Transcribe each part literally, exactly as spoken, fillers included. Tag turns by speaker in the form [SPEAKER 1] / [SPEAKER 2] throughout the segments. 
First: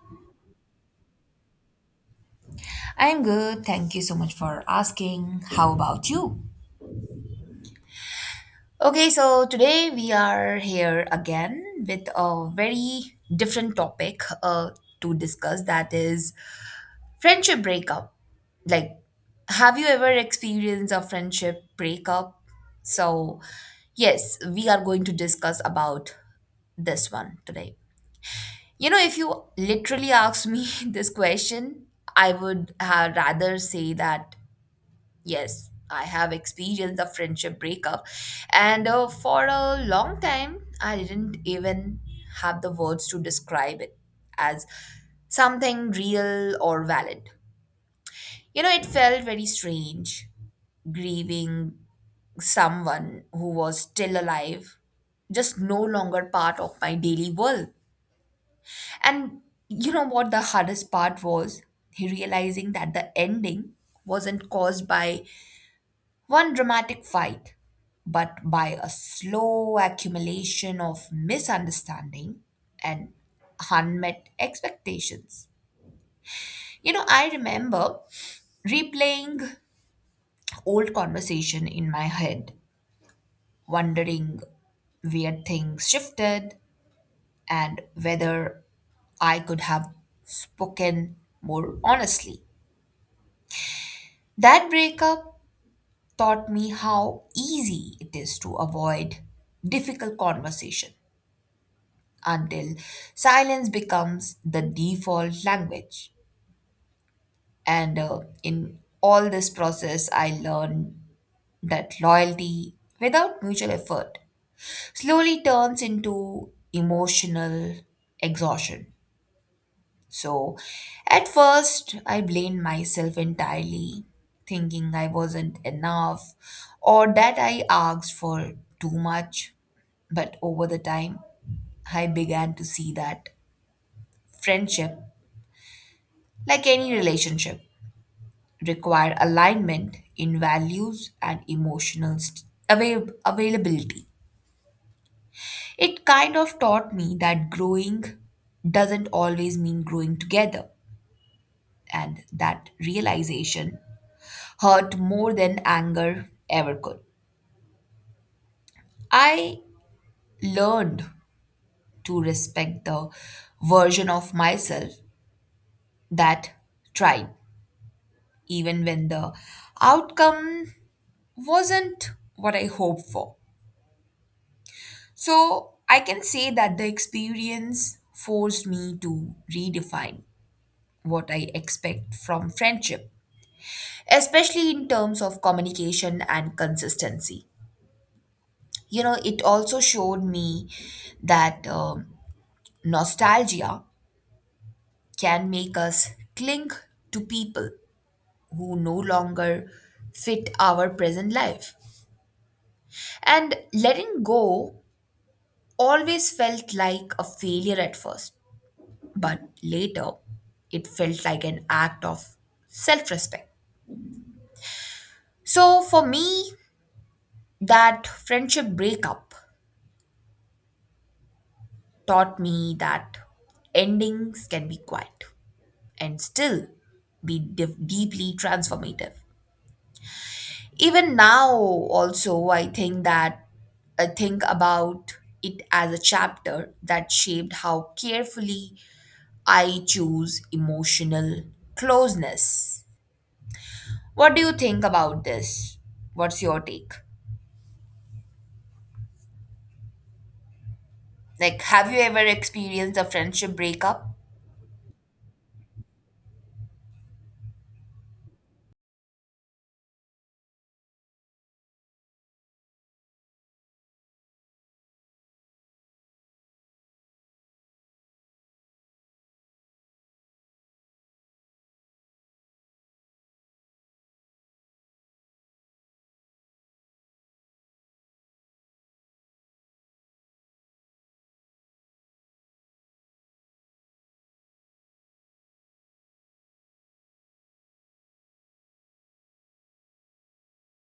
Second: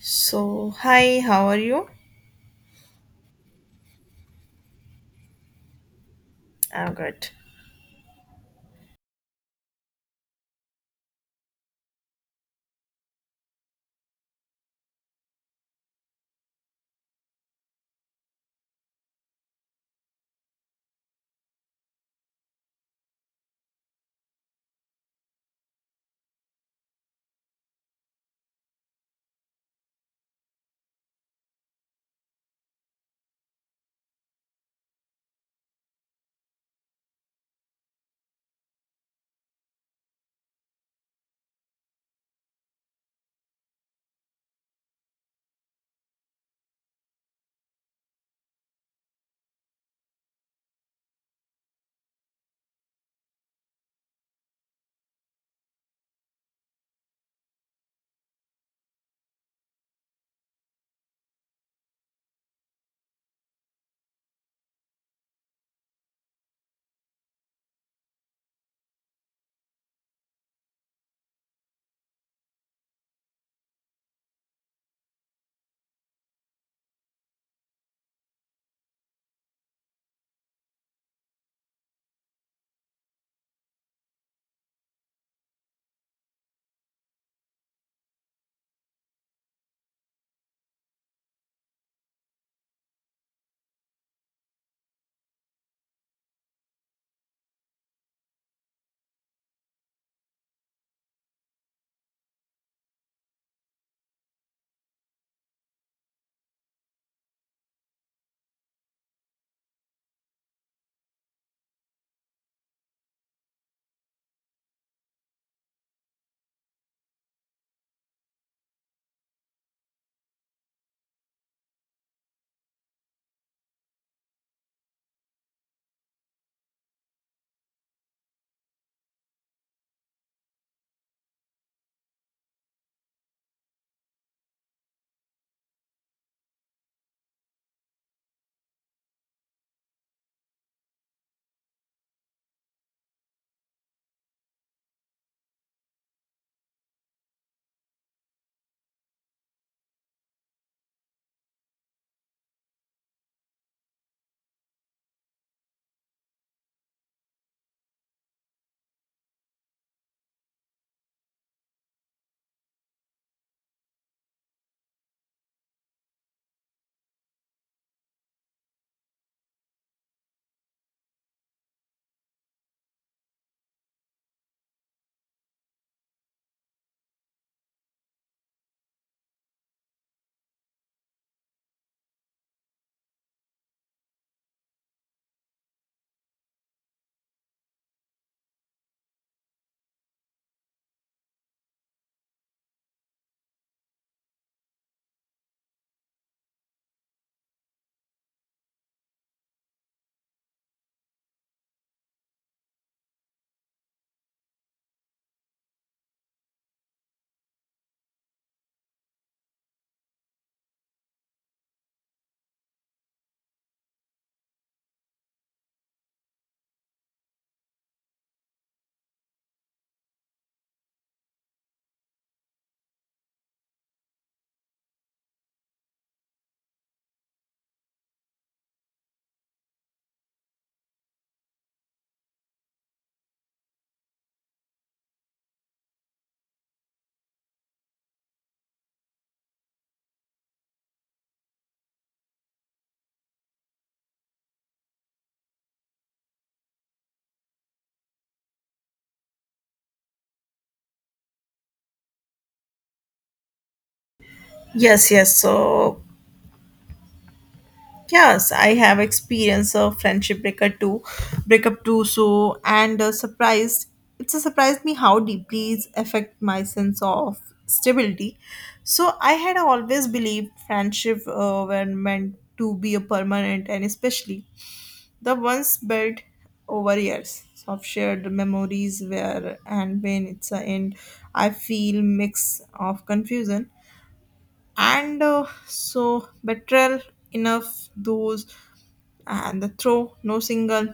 [SPEAKER 1] So, hi, how are you?
[SPEAKER 2] I'm good. Thank you so much for asking. How about you?
[SPEAKER 1] I'm good.
[SPEAKER 2] Okay, so today we are here again with a very different topic uh, to discuss, that is friendship breakup. Like, have you ever experienced a friendship breakup? So, yes, we are going to discuss about this one today. You know, if you literally ask me this question, I would have rather say that yes, I have experienced a friendship breakup, and uh, for a long time, I didn't even have the words to describe it as something real or valid. You know, it felt very strange grieving someone who was still alive, just no longer part of my daily world. And you know what the hardest part was? Realizing that the ending wasn't caused by one dramatic fight, but by a slow accumulation of misunderstanding and unmet expectations. You know, I remember replaying old conversation in my head, wondering where things shifted and whether I could have spoken more honestly. That breakup taught me how easy it is to avoid difficult conversation until silence becomes the default language. And uh, in all this process, I learned that loyalty without mutual effort slowly turns into emotional exhaustion. So, at first, I blamed myself entirely, thinking I wasn't enough or that I asked for too much. But over the time, I began to see that friendship, like any relationship, require alignment in values and emotional st- avail- availability. It kind of taught me that growing doesn't always mean growing together, and that realization hurt more than anger ever could. I learned to respect the version of myself that tried, even when the outcome wasn't what I hoped for. So I can say that the experience forced me to redefine what I expect from friendship, especially in terms of communication and consistency. You know, it also showed me that um, nostalgia can make us cling to people who no longer fit our present life. And letting go always felt like a failure at first, but later it felt like an act of self respect. So for me, that friendship breakup taught me that endings can be quiet and still be div- deeply transformative. Even now, also, I think that I think about it as a chapter that shaped how carefully I choose emotional closeness. What do you think about this? What's your take? Like, have you ever experienced a friendship breakup?
[SPEAKER 1] Yes, yes. So, yes, I have experience of friendship breakup too, breakup too. So, and uh, surprised, it's a surprised me how deeply it affect my sense of stability. So, I had always believed friendship uh, were meant to be a permanent, and especially the ones built over years of shared memories. Where and when it's a end, I feel mix of confusion and uh, so betrayal enough those and the throw no single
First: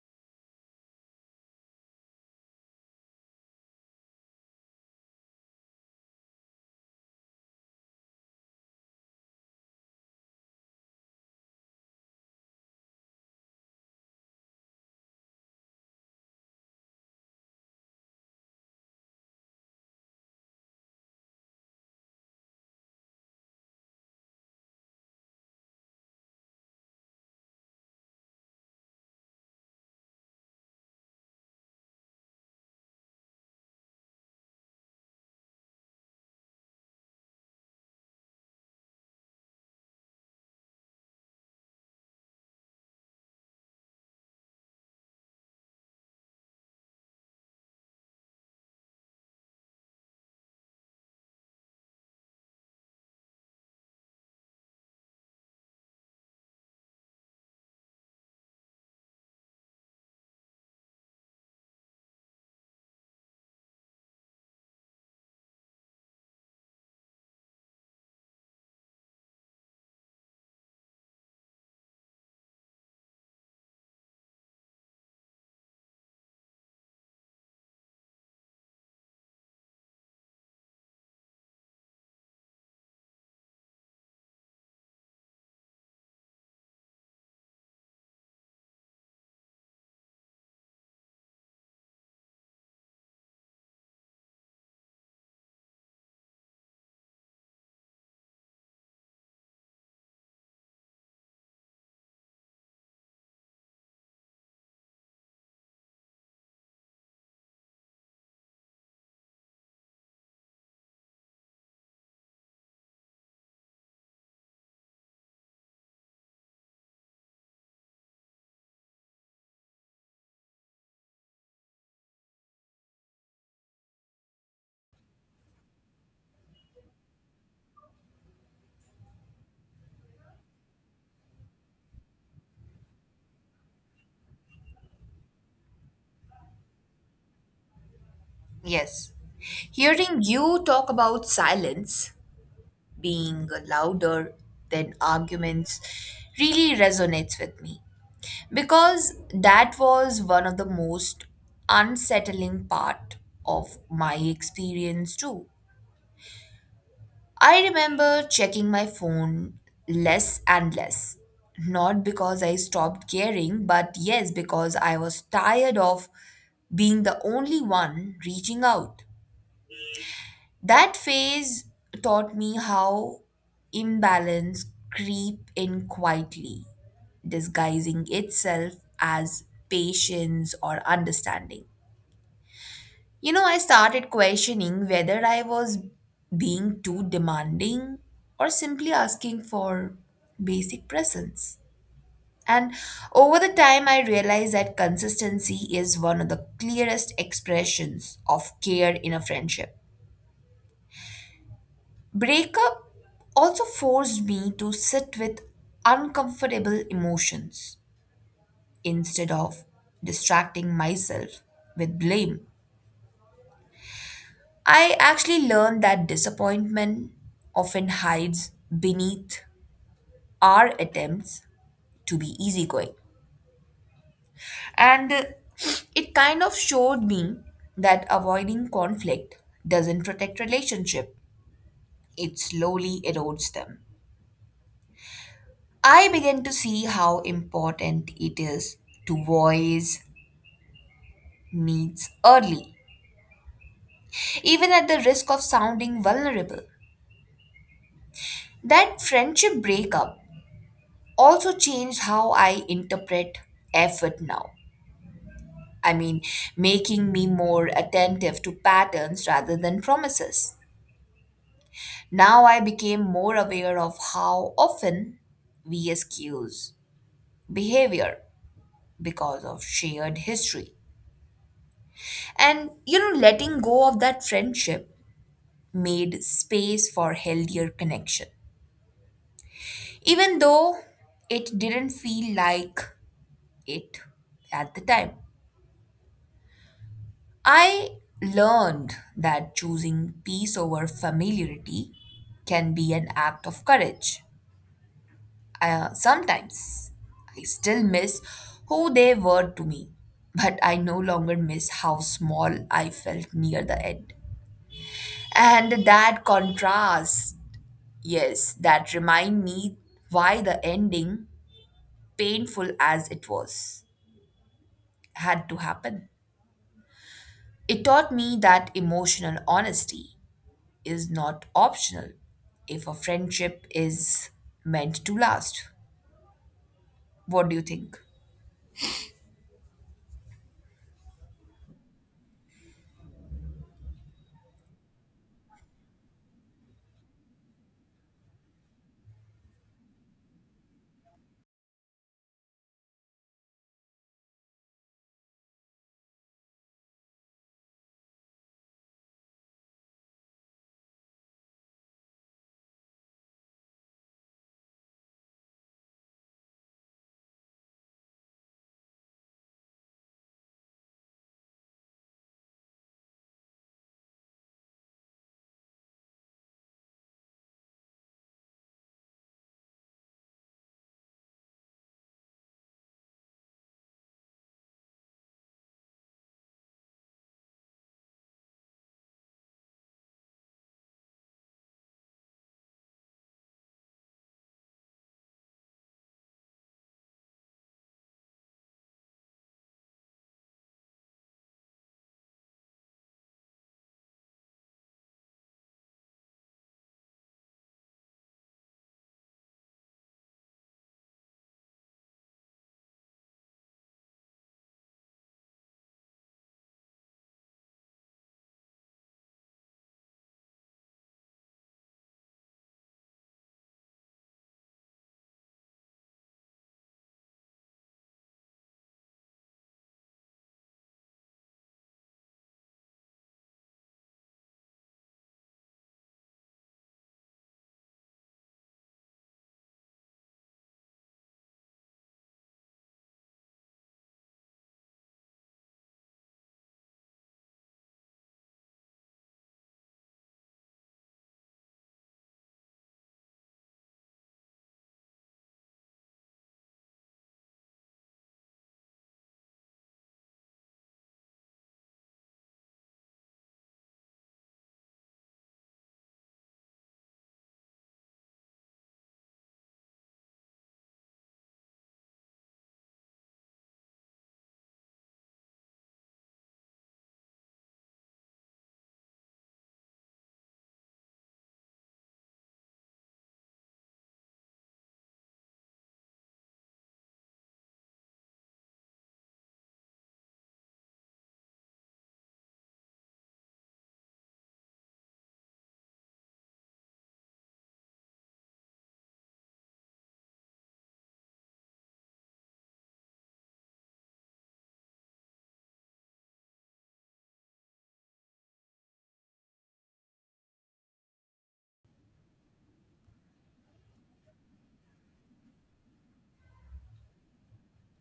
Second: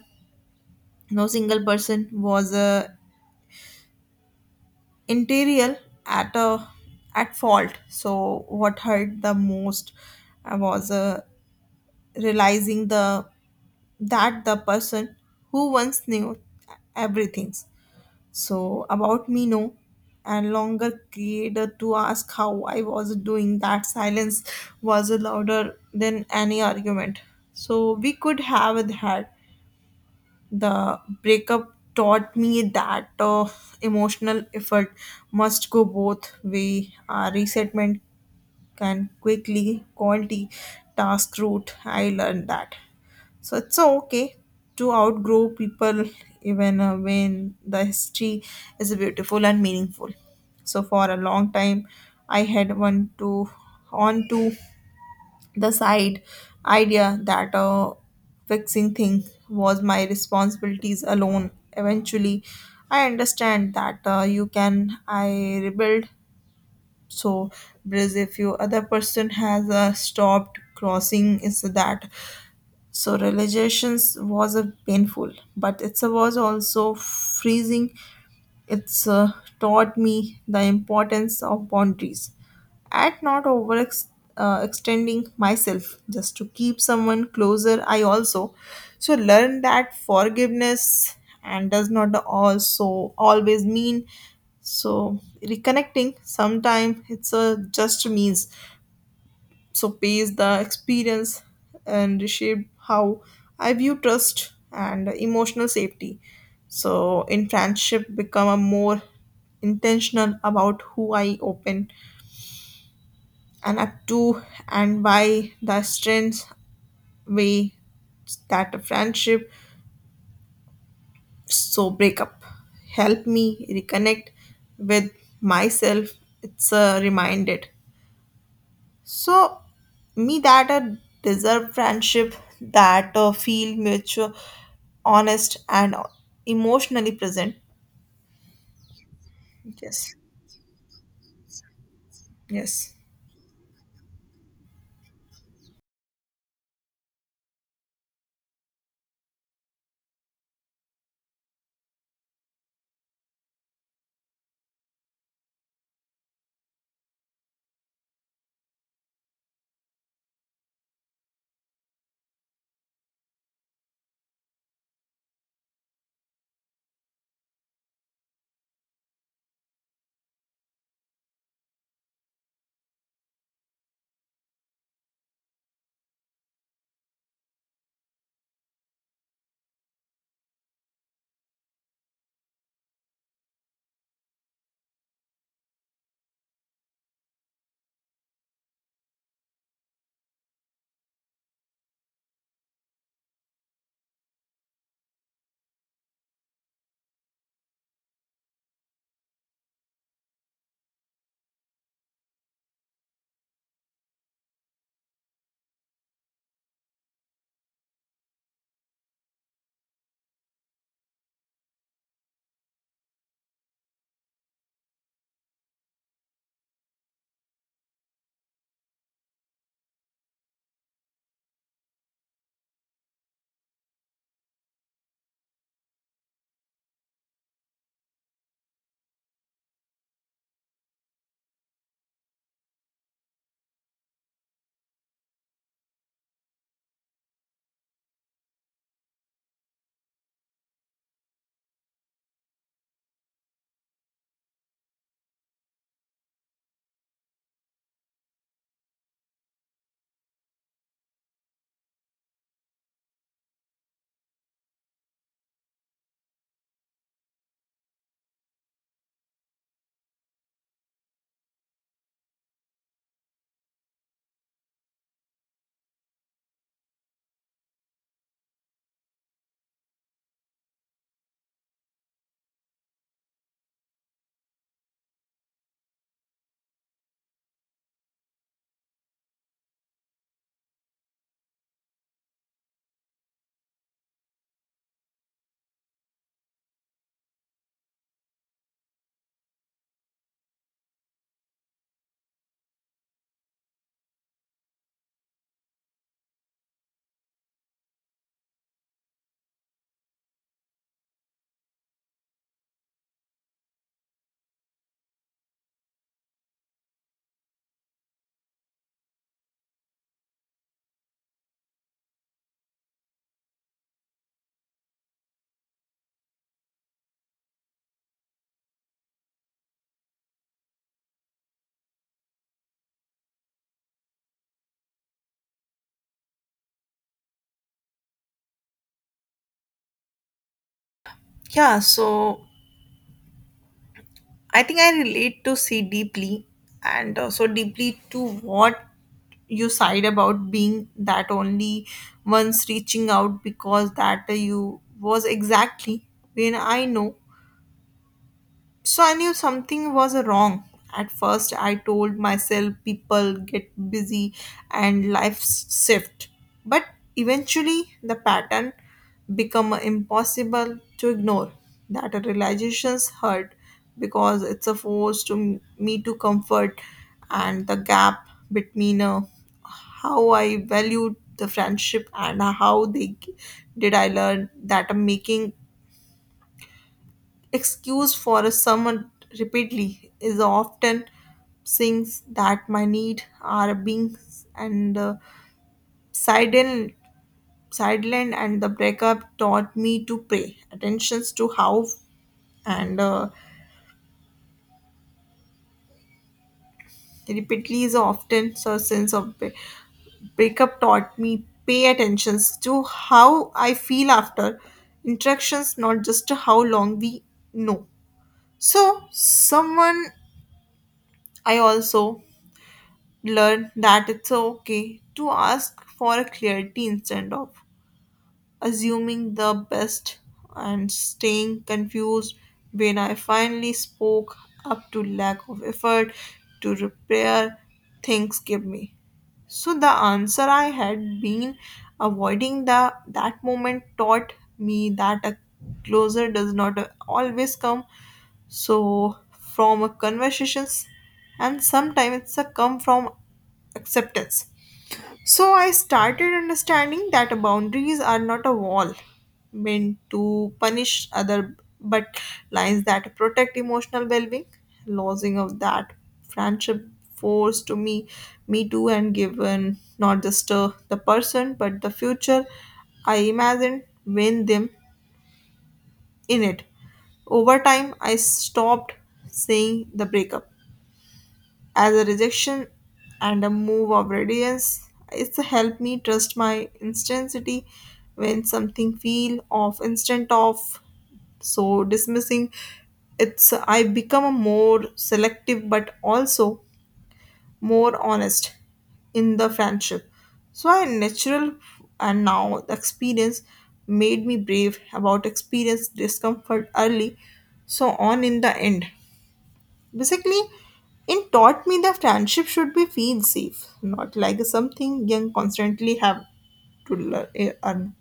[SPEAKER 1] no single person was uh, interior at a at fault. So what hurt the most uh, was uh, realizing the that the person who once knew everything, so about me, no, and longer created to ask how I was doing. That silence was louder than any argument. So we could have had the breakup taught me that uh, emotional effort must go both way. Uh, resettlement can quickly quality task route. I learned that. So it's okay to outgrow people even uh, when the history is beautiful and meaningful. So for a long time, I had one to on to the side idea that uh, fixing thing was my responsibilities alone. Eventually, I understand that uh, you can I rebuild. So, because if you other person has uh, stopped crossing, is that so realizations was a painful, but it was also freezing. It's uh, taught me the importance of boundaries and not over ex- uh, extending myself just to keep someone closer. I also so learned that forgiveness and does not also always mean so reconnecting. Sometimes it's a just means so pays the experience and reshape how I view trust and emotional safety. So in friendship, become a more intentional about who I open and up to and why the strengths way that a friendship so break up help me reconnect with myself. It's a reminded so me that a deserve friendship that uh, feel mutual, honest, and emotionally present.
[SPEAKER 2] Yes.
[SPEAKER 1] Yes.
[SPEAKER 2] Hearing you talk about silence
[SPEAKER 1] Yes.
[SPEAKER 2] being louder than arguments really resonates with me, because that was one of the most unsettling part of my experience too. I remember checking my phone less and less. Not because I stopped caring, but yes, because I was tired of being the only one reaching out. That phase taught me how imbalance creep in quietly, disguising itself as patience or understanding. You know, I started questioning whether I was being too demanding or simply asking for basic presence. And over the time, I realized that consistency is one of the clearest expressions of care in a friendship. Breakup also forced me to sit with uncomfortable emotions instead of distracting myself with blame. I actually learned that disappointment often hides beneath our attempts to be easygoing. And uh, it kind of showed me that avoiding conflict doesn't protect relationship, it slowly erodes them. I began to see how important it is to voice needs early, even at the risk of sounding vulnerable. That friendship breakup also changed how I interpret effort now. I mean, making me more attentive to patterns rather than promises. Now I became more aware of how often we excuse behavior because of shared history. And you know, letting go of that friendship made space for healthier connection, even though it didn't feel like it at the time. I learned that choosing peace over familiarity can be an act of courage. Uh, sometimes I still miss who they were to me, but I no longer miss how small I felt near the end. And that contrast, yes, that remind me why the ending, painful as it was, had to happen. It taught me that emotional honesty is not optional if a friendship is meant to last. What do you think?
[SPEAKER 1] Yeah. So I think I relate to see deeply, and uh, so deeply to what you side about being that only once reaching out because that you was exactly when I know so I knew something was wrong. At first, I told myself people get busy and life shift. But eventually, the pattern become impossible to ignore. That realizations hurt because it's a force to me to comfort and the gap between uh, how I valued the friendship and how they did. I learn that making excuse for a summer repeatedly is often things that my need are being and uh, sidelined sidelined, and the breakup taught me to pay attentions to how and uh, repeatedly is often so sense of bre- breakup taught me pay attentions to how I feel after interactions, not just how long we know so someone. I also learn that it's okay to ask for clarity instead of assuming the best and staying confused. When I finally spoke up to lack of effort to repair things give me. So the answer I had been avoiding, the that moment taught me that a closer does not always come so from a conversations, and sometimes it's a come from acceptance. So I started understanding that boundaries are not a wall meant to punish other but lines that protect emotional well-being. Losing of that friendship forced to me me too, and given not just uh, the person but the future I imagined when them in it. Over time, I stopped seeing the breakup as a rejection and a move of radiance. It's helped me trust my intensity when something feel off instant off. So dismissing it's I become a more selective but also more honest in the friendship. So I natural and now the experience made me brave about experience discomfort early, so on in the end. Basically, it taught me that friendship should be feel safe, not like something young constantly have to learn, earn.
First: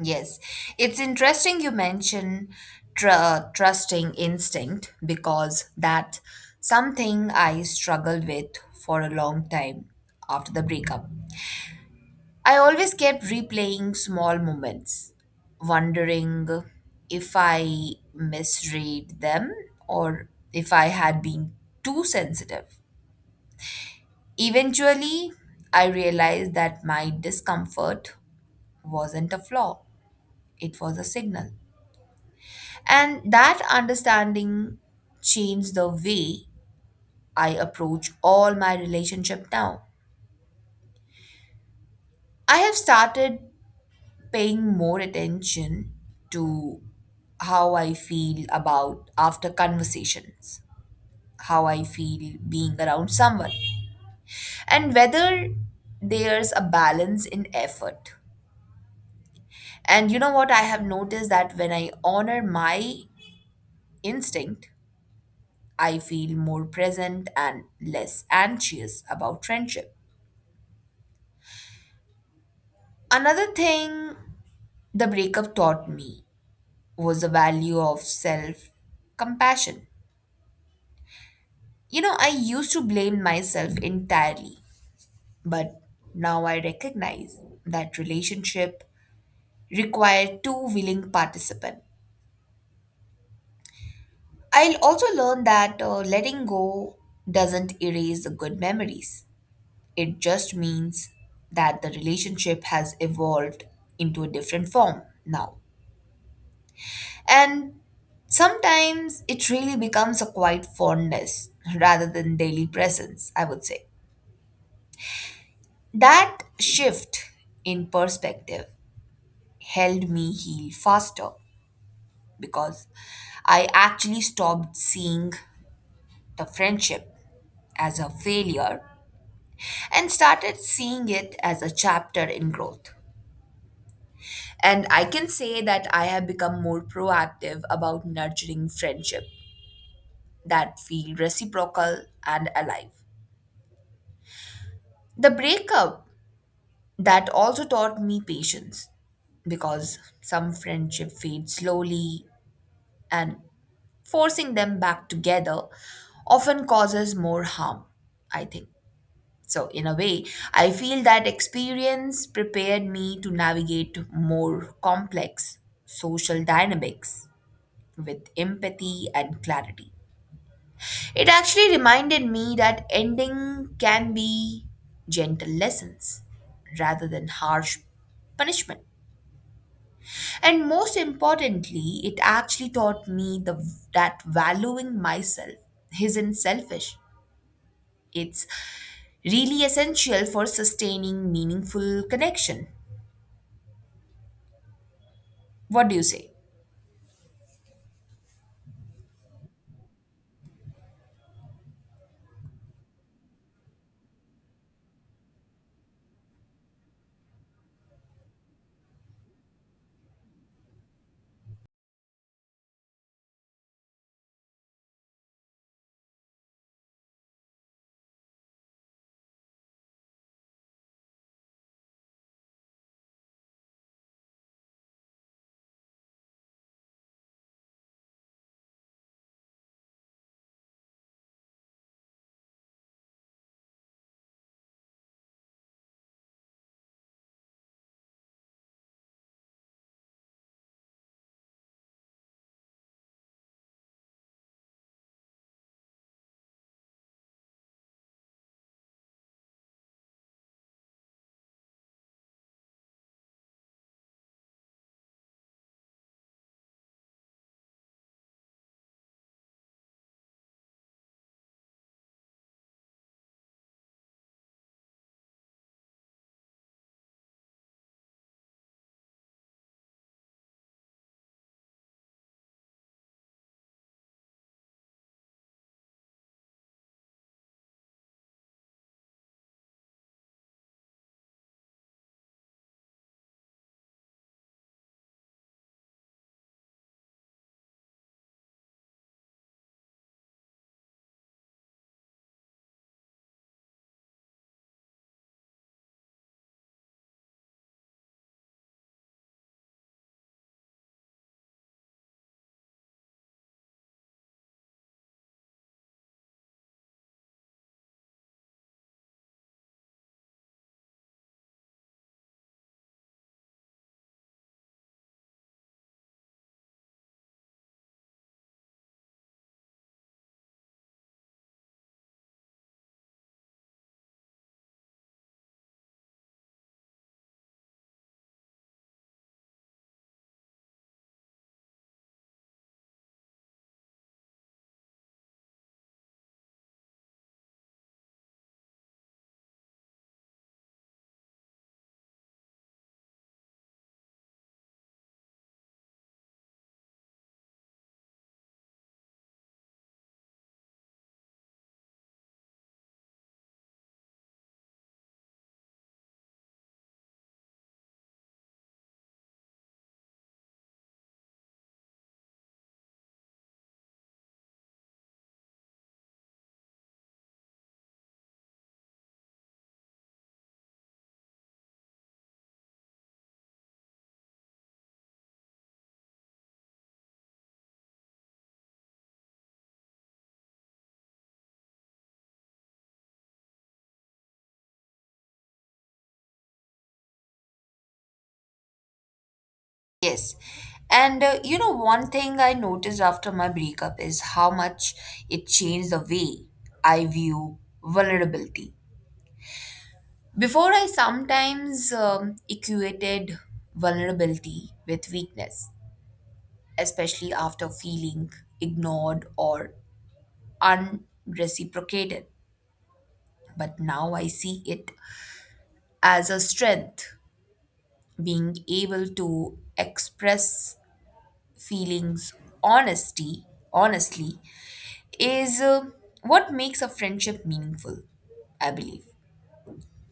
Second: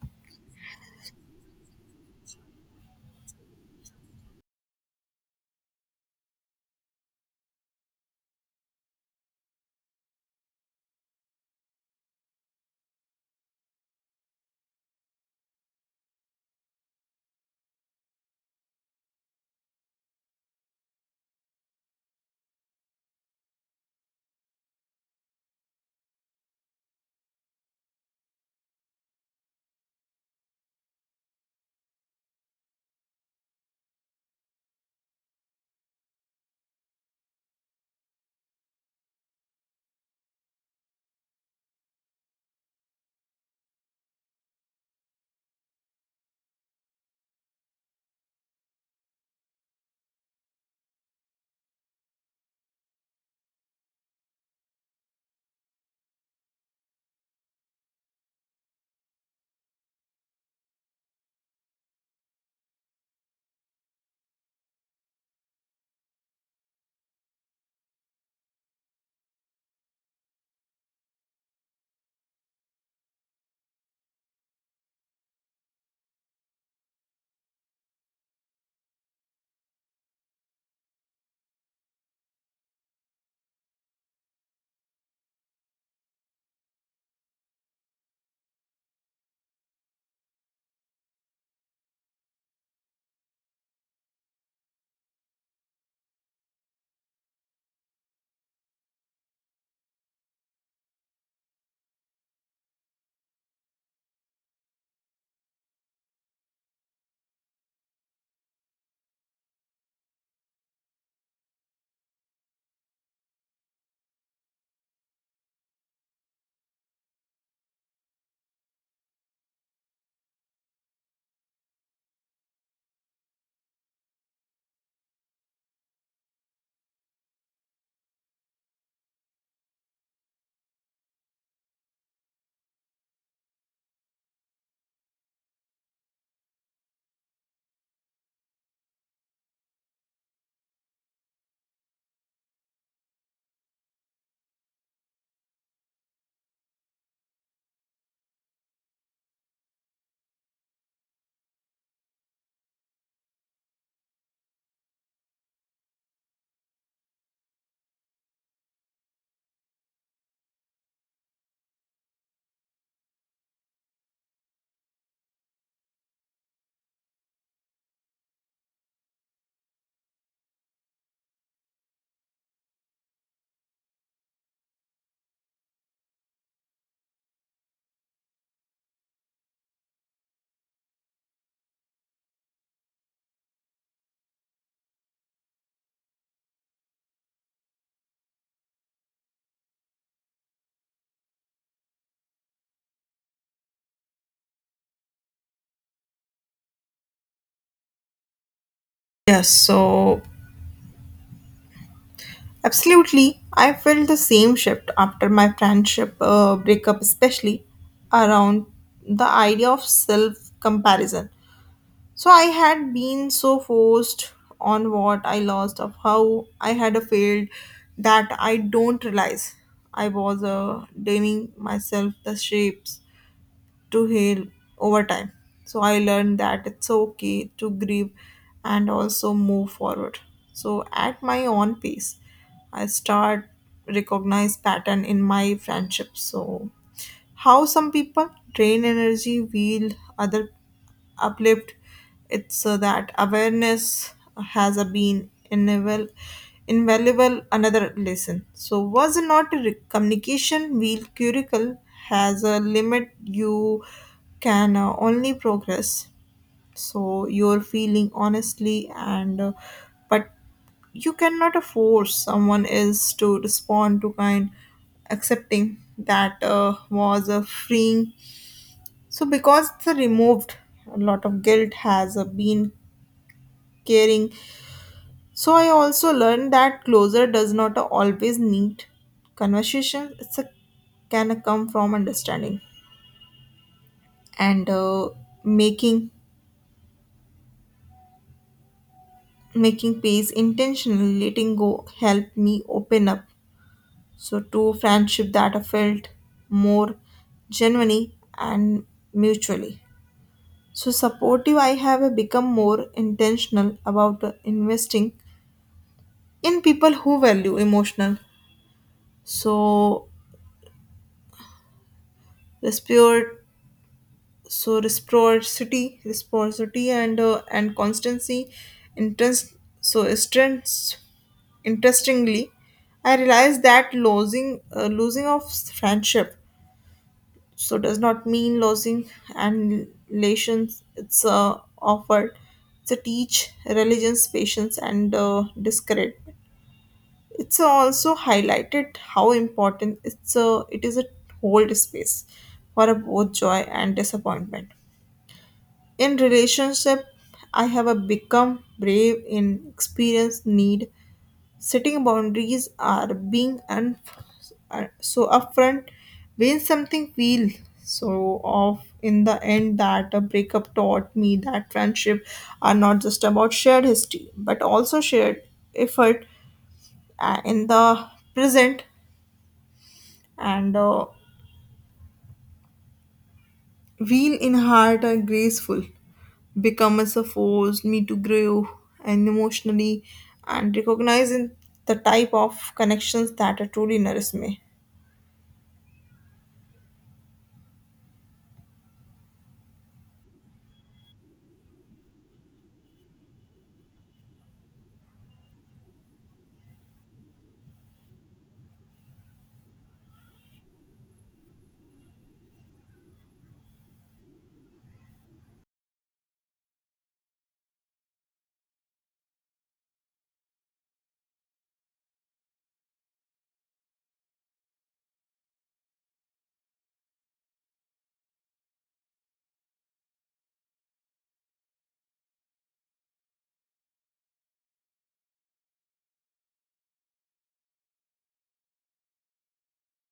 [SPEAKER 2] Yes, it's interesting you mention tr- uh, trusting instinct, because that's something I struggled with for a long time after the breakup. I always kept replaying small moments, wondering if I misread them or if I had been too sensitive. Eventually, I realized that my discomfort wasn't a flaw, it was a signal. And that understanding changed the way I approach all my relationship now. I have started paying more attention to how I feel about after conversations, how I feel being around someone, and whether there's a balance in effort. And you know what? I have noticed that when I honor my instinct, I feel more present and less anxious about friendship. Another thing the breakup taught me was the value of self compassion. You know, I used to blame myself entirely, but now I recognize that relationship required two willing participants. I'll also learn that uh, letting go doesn't erase the good memories. It just means that the relationship has evolved into a different form now. And sometimes it really becomes a quiet fondness rather than daily presence, I would say. That shift in perspective helped me heal faster because I actually stopped seeing the friendship as a failure and started seeing it as a chapter in growth. And I can say that I have become more proactive about nurturing friendship that feel reciprocal and alive. The breakup that also taught me patience, because some friendship fade slowly and forcing them back together often causes more harm, I think. So, in a way, I feel that experience prepared me to navigate more complex social dynamics with empathy and clarity. It actually reminded me that ending can be gentle lessons rather than harsh punishment. And most importantly, it actually taught me the, that valuing myself isn't selfish. It's really essential for sustaining meaningful connection. What do you say?
[SPEAKER 1] Yes, so absolutely. I felt the same shift after my friendship uh, breakup, especially around the idea of self comparison. So I had been so focused on what I lost, of how I had failed, that I don't realize I was uh, dimming myself the shapes to heal over time. So I learned that it's okay to grieve and also move forward. So at my own pace, I start recognize pattern in my friendships. So how some people drain energy, while other uplift. It's uh, that awareness has a been invaluable, invaluable another lesson. So was not a re- communication wheel curricle has a limit you can uh, only progress. So you're feeling honestly and uh, but you cannot force someone else to respond to kind. Accepting that uh, was a freeing so because it's a removed a lot of guilt has uh, been caring. So I also learned that closure does not always need conversation. It's a can come from understanding and uh, making making peace intentionally. Letting go help me open up so two friendship that are felt more genuinely and mutually. So supportive I have become more intentional about investing in people who value emotional. So respect so reciprocity, reciprocity and uh, and constancy interest so strengths interestingly. I realized that losing uh, losing of friendship so does not mean losing and relations. It's uh, offered to teach religions patience and uh, discouragement. It's also highlighted how important it's a, it is a hold space for both joy and disappointment in relationship. I have a become brave in experience need setting boundaries are being un- uh, so upfront when something feel so off. In the end, that a breakup taught me that friendship are not just about shared history but also shared effort uh, in the present and uh, real in heart and graceful become as a force me to grow and emotionally and recognizing the type of connections that truly nourish me.
[SPEAKER 2] Yes. And uh, you know, one thing I noticed after my breakup is how much it changed the way I view vulnerability. Before, I sometimes um, equated vulnerability with weakness, especially after feeling ignored or unreciprocated. But now I see it as a strength, being able to express feelings honesty honestly is uh, what makes a friendship meaningful, I believe.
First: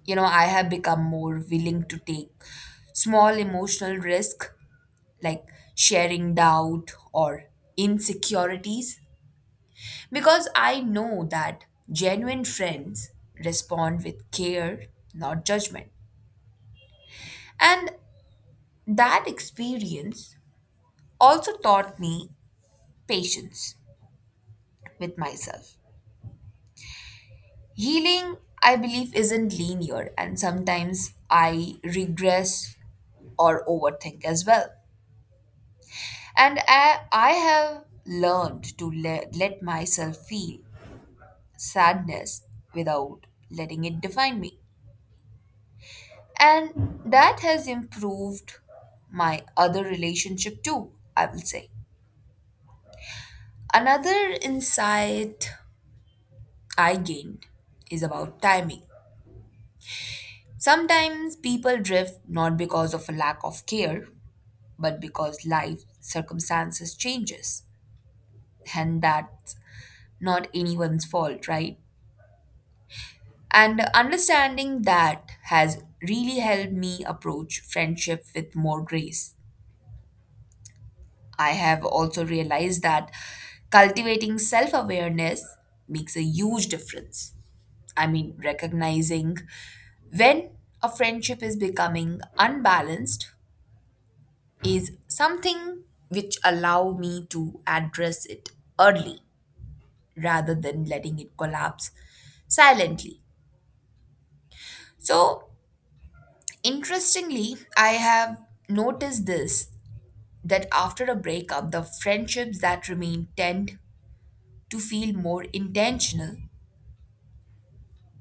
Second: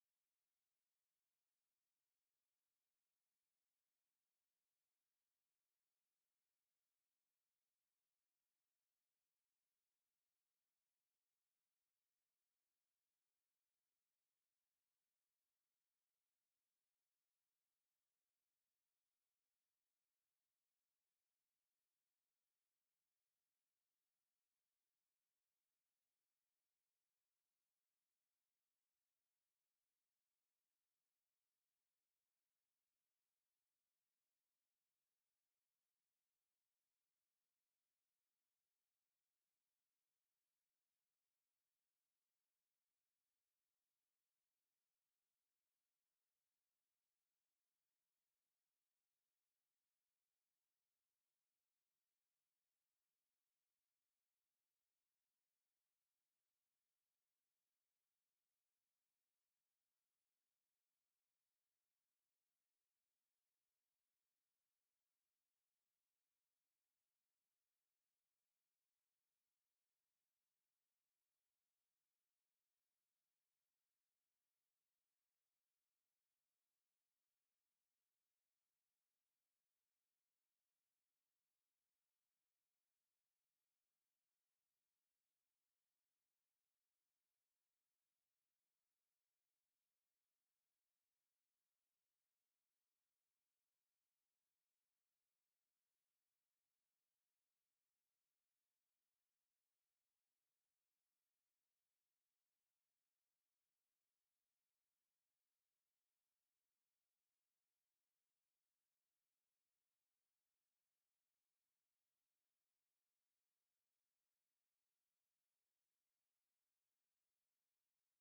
[SPEAKER 2] You know, I have become more willing to take small emotional risk, like sharing doubt or insecurities, because I know that genuine friends respond with care, not judgment. And that experience also taught me patience with myself. Healing, I believe, isn't linear, and sometimes I regress or overthink as well. And I, I have learned to let, let myself feel sadness without letting it define me. And that has improved my other relationship too, I will say. Another insight I gained is about timing. Sometimes people drift not because of a lack of care, but because life circumstances changes, and that's not anyone's fault, right? And understanding that has really helped me approach friendship with more grace. I have also realized that cultivating self-awareness makes a huge difference. I mean, recognizing when a friendship is becoming unbalanced is something which allow me to address it early rather than letting it collapse silently. So, interestingly, I have noticed this, that after a breakup, the friendships that remain tend to feel more intentional,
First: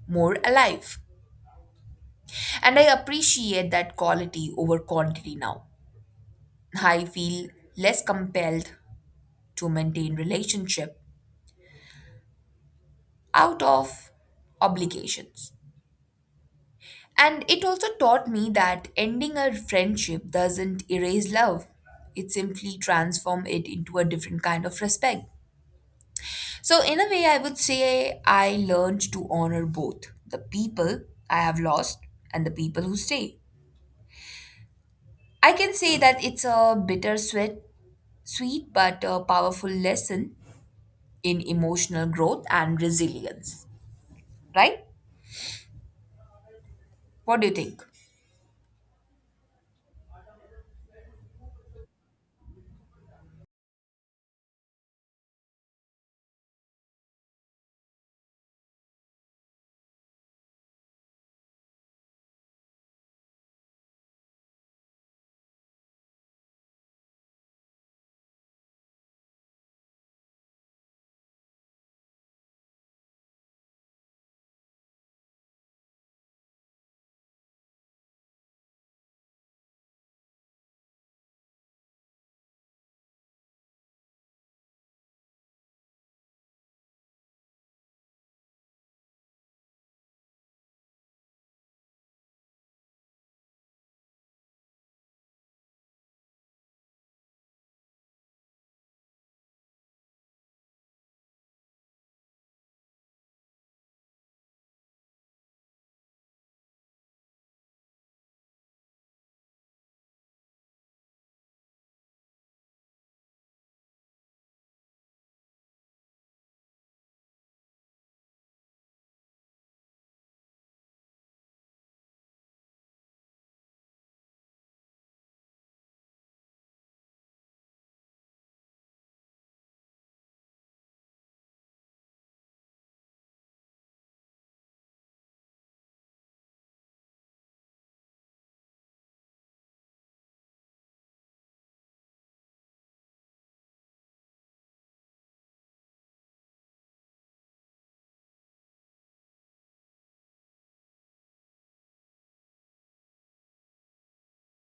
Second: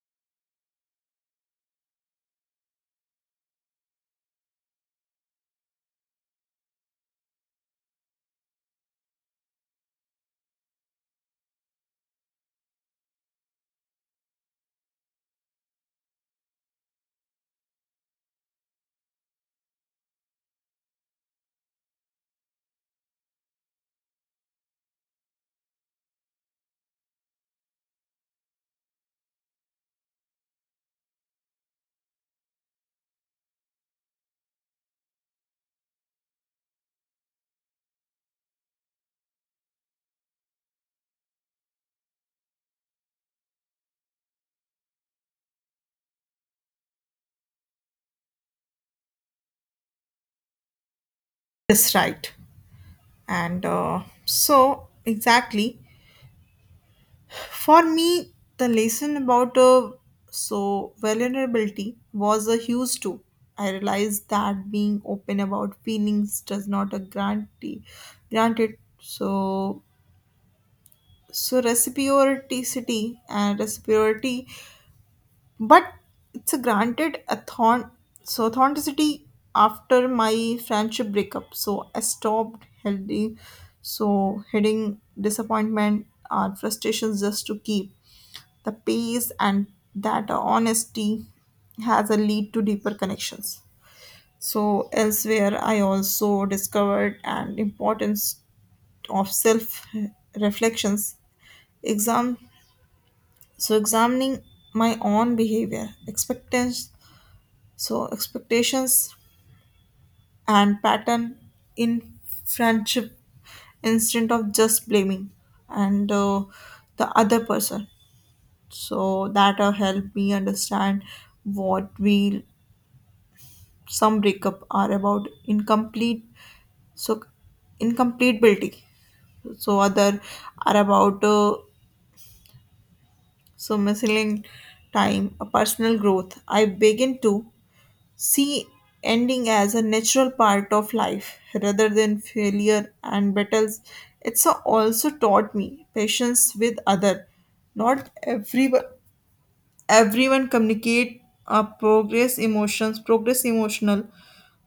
[SPEAKER 2] more alive. And I appreciate that quality over quantity now. I feel less compelled to maintain relationship out of obligations. And it also taught me that ending a friendship doesn't erase love. It simply transforms it into a different kind of respect. So, in a way, I would say I learned to honor both the people I have lost and the people who stay. I can say that it's a bittersweet, sweet but a powerful lesson in emotional growth and resilience. Right? What do you think?
[SPEAKER 1] That's right, and uh, so exactly for me the lesson about uh, so vulnerability was a huge too. I realized that being open about feelings does not a grantee granted so so reciprocity and reciprocity but it's a granted a thorn so authenticity. After my friendship breakup, so I stopped healthy so hitting disappointment or frustrations just to keep the pace, and that honesty has a lead to deeper connections. So elsewhere I also discovered an importance of self reflections, exam so examining my own behavior expectations So expectations and pattern in friendship instead of just blaming and uh, the other person. So that will help me understand what we some breakup are about incomplete so incompatibility. So other are about uh, so missing time, a personal growth. I begin to see ending as a natural part of life rather than failure and battles. It's a- also taught me patience with other. Not everyone everyone communicate uh, progress emotions progress emotional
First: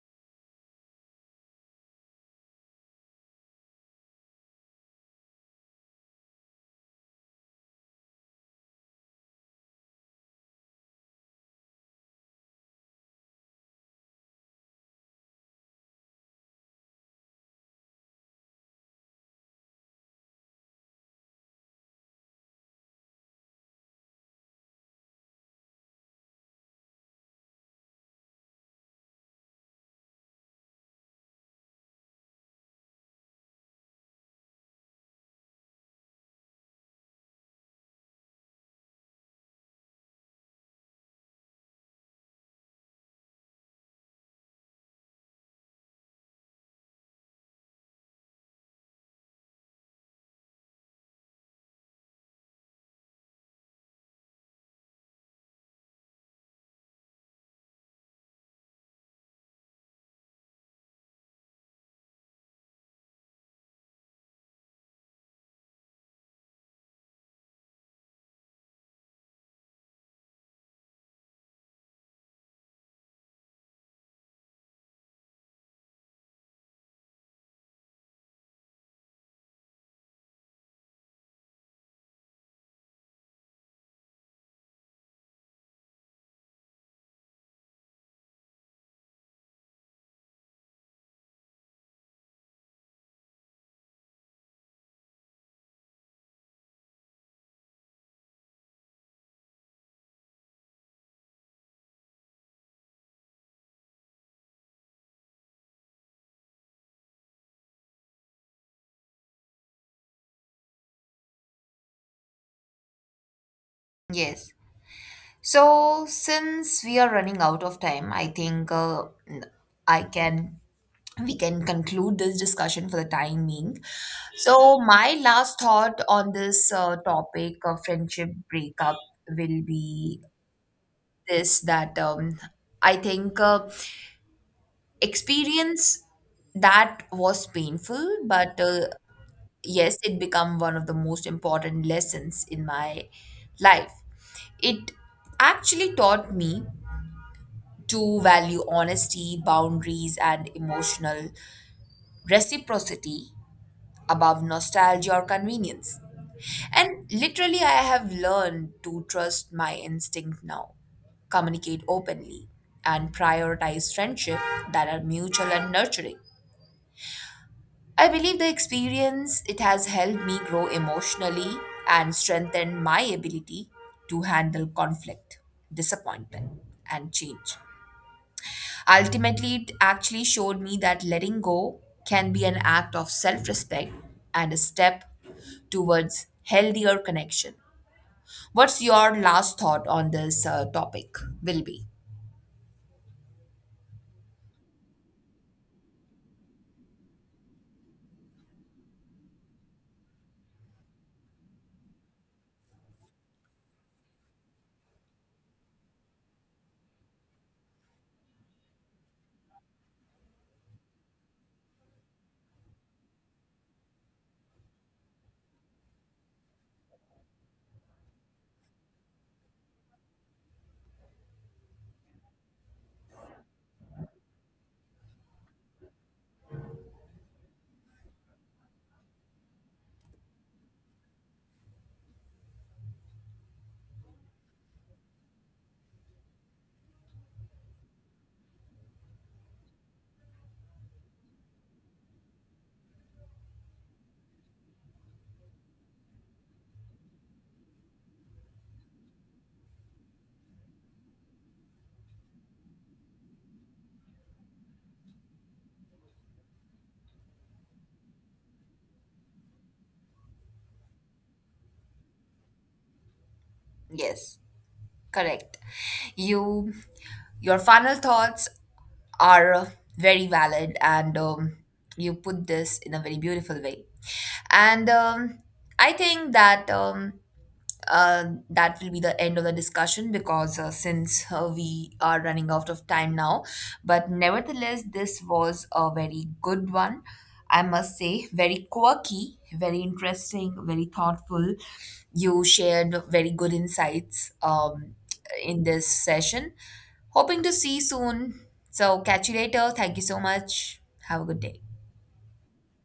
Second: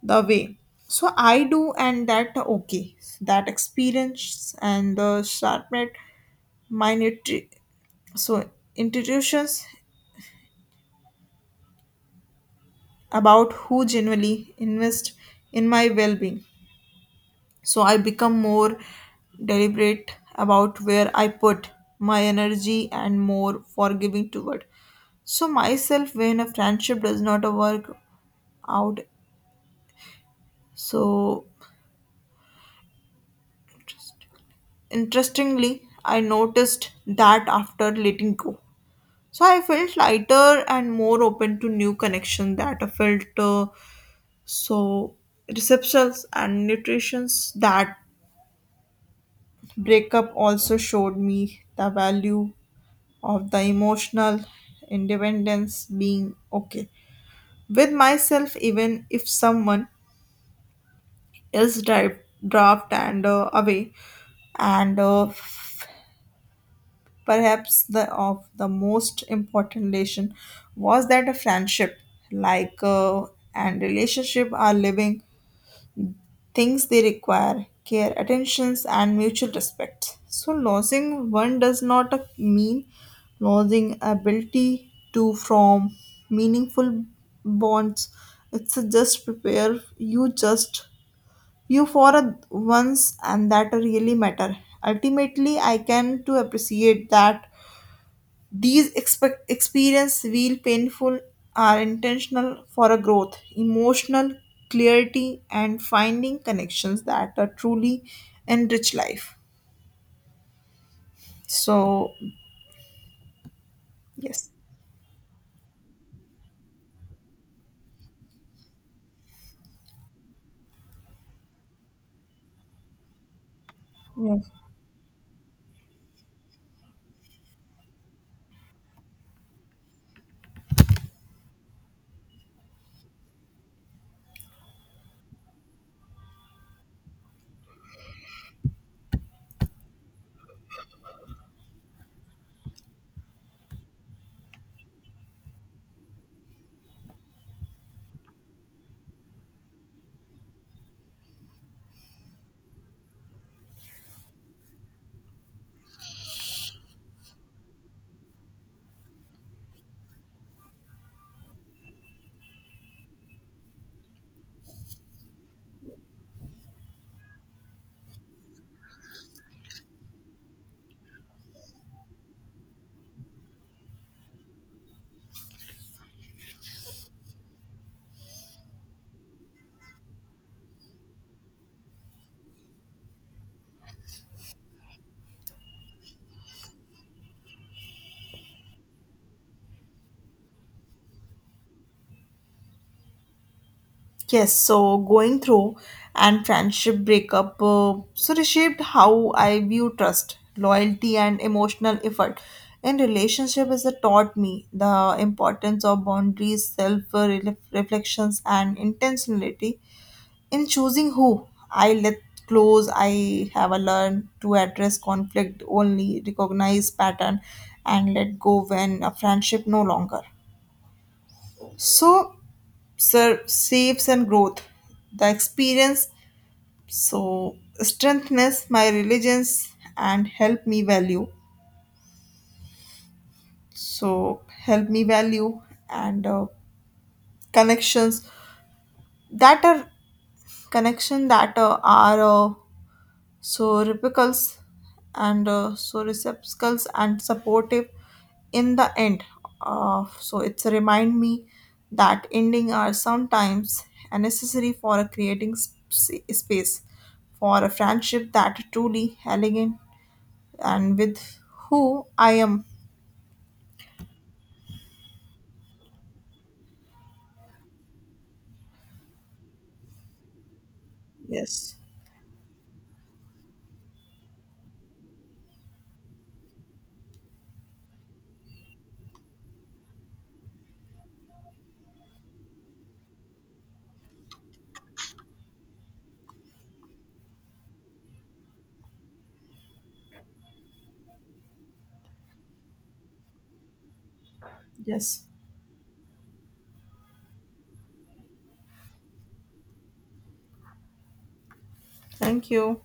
[SPEAKER 1] the way so I do, and that okay. That experience and the sharpened minor so institutions about who genuinely invest in my well-being. So I become more deliberate about where I put my energy and more forgiving toward. So myself when a friendship does not work out. So interestingly, I noticed that after letting go. So I felt lighter and more open to new connection that I felt uh, so receptions and nutritions. That breakup also showed me the value of the emotional independence, being okay with myself even if someone else drive, draft and uh, away, and uh, perhaps the of the most important lesson was that a friendship like uh, and relationship are living things. They require care attentions and mutual respect. So losing one does not uh, mean losing ability to from meaningful bonds. It's a just prepare you just you for a once, and that really matter. Ultimately, I can to appreciate that these expe- experience feel painful are intentional for a growth, emotional clarity, and finding connections that are truly enrich life. So yes,
[SPEAKER 2] Yes. So, since we are running out of time, I think uh, I can we can conclude this discussion for the time being.
[SPEAKER 1] yeah.
[SPEAKER 2] So, my last thought on this uh, topic of friendship breakup will be this, that um, I think uh, experience that was painful, but uh, yes, it become one of the most important lessons in my life. It actually taught me to value honesty, boundaries, and emotional reciprocity above nostalgia or convenience. And literally, I have learned to trust my instinct now, communicate openly, and prioritize friendship that are mutual and nurturing. I believe the experience, it has helped me grow emotionally and strengthen my ability to handle conflict, disappointment, and change. Ultimately, it actually showed me that letting go can be an act of self respect and a step towards healthier connection. What's your last thought on this uh, topic? Will be.
[SPEAKER 1] Yes. So going through and friendship breakup, uh, so reshaped how I view trust, loyalty, and emotional effort. In relationship, is it taught me the importance of boundaries, self uh, reflections, and intentionality in choosing who I let close. I have a learn to address conflict only, recognize pattern, and let go when a friendship no longer. So, sir, saves and growth, the experience so strengthens my religions and help me value. So help me value and uh, connections that are connection that uh, are uh, so repicals and uh, so receptacles and supportive. In the end, uh, so it's a remind me that ending are sometimes a necessary for a creating sp- space for a friendship that truly elegant and with who I am.
[SPEAKER 2] Yes, correct. You, your final thoughts are uh, very valid, and um,
[SPEAKER 1] Yes.
[SPEAKER 2] you put this in a very beautiful way. And um, I think that um, uh, that will be the end of the discussion, because uh, since uh, we are running out of time now, but nevertheless, this was a very good one. I must say, very quirky, very interesting, very thoughtful. You shared very good insights um,
[SPEAKER 1] Yes.
[SPEAKER 2] in this session. Hoping to see you soon. So, catch you later. Thank you so much. Have a good day.
[SPEAKER 1] Thank you.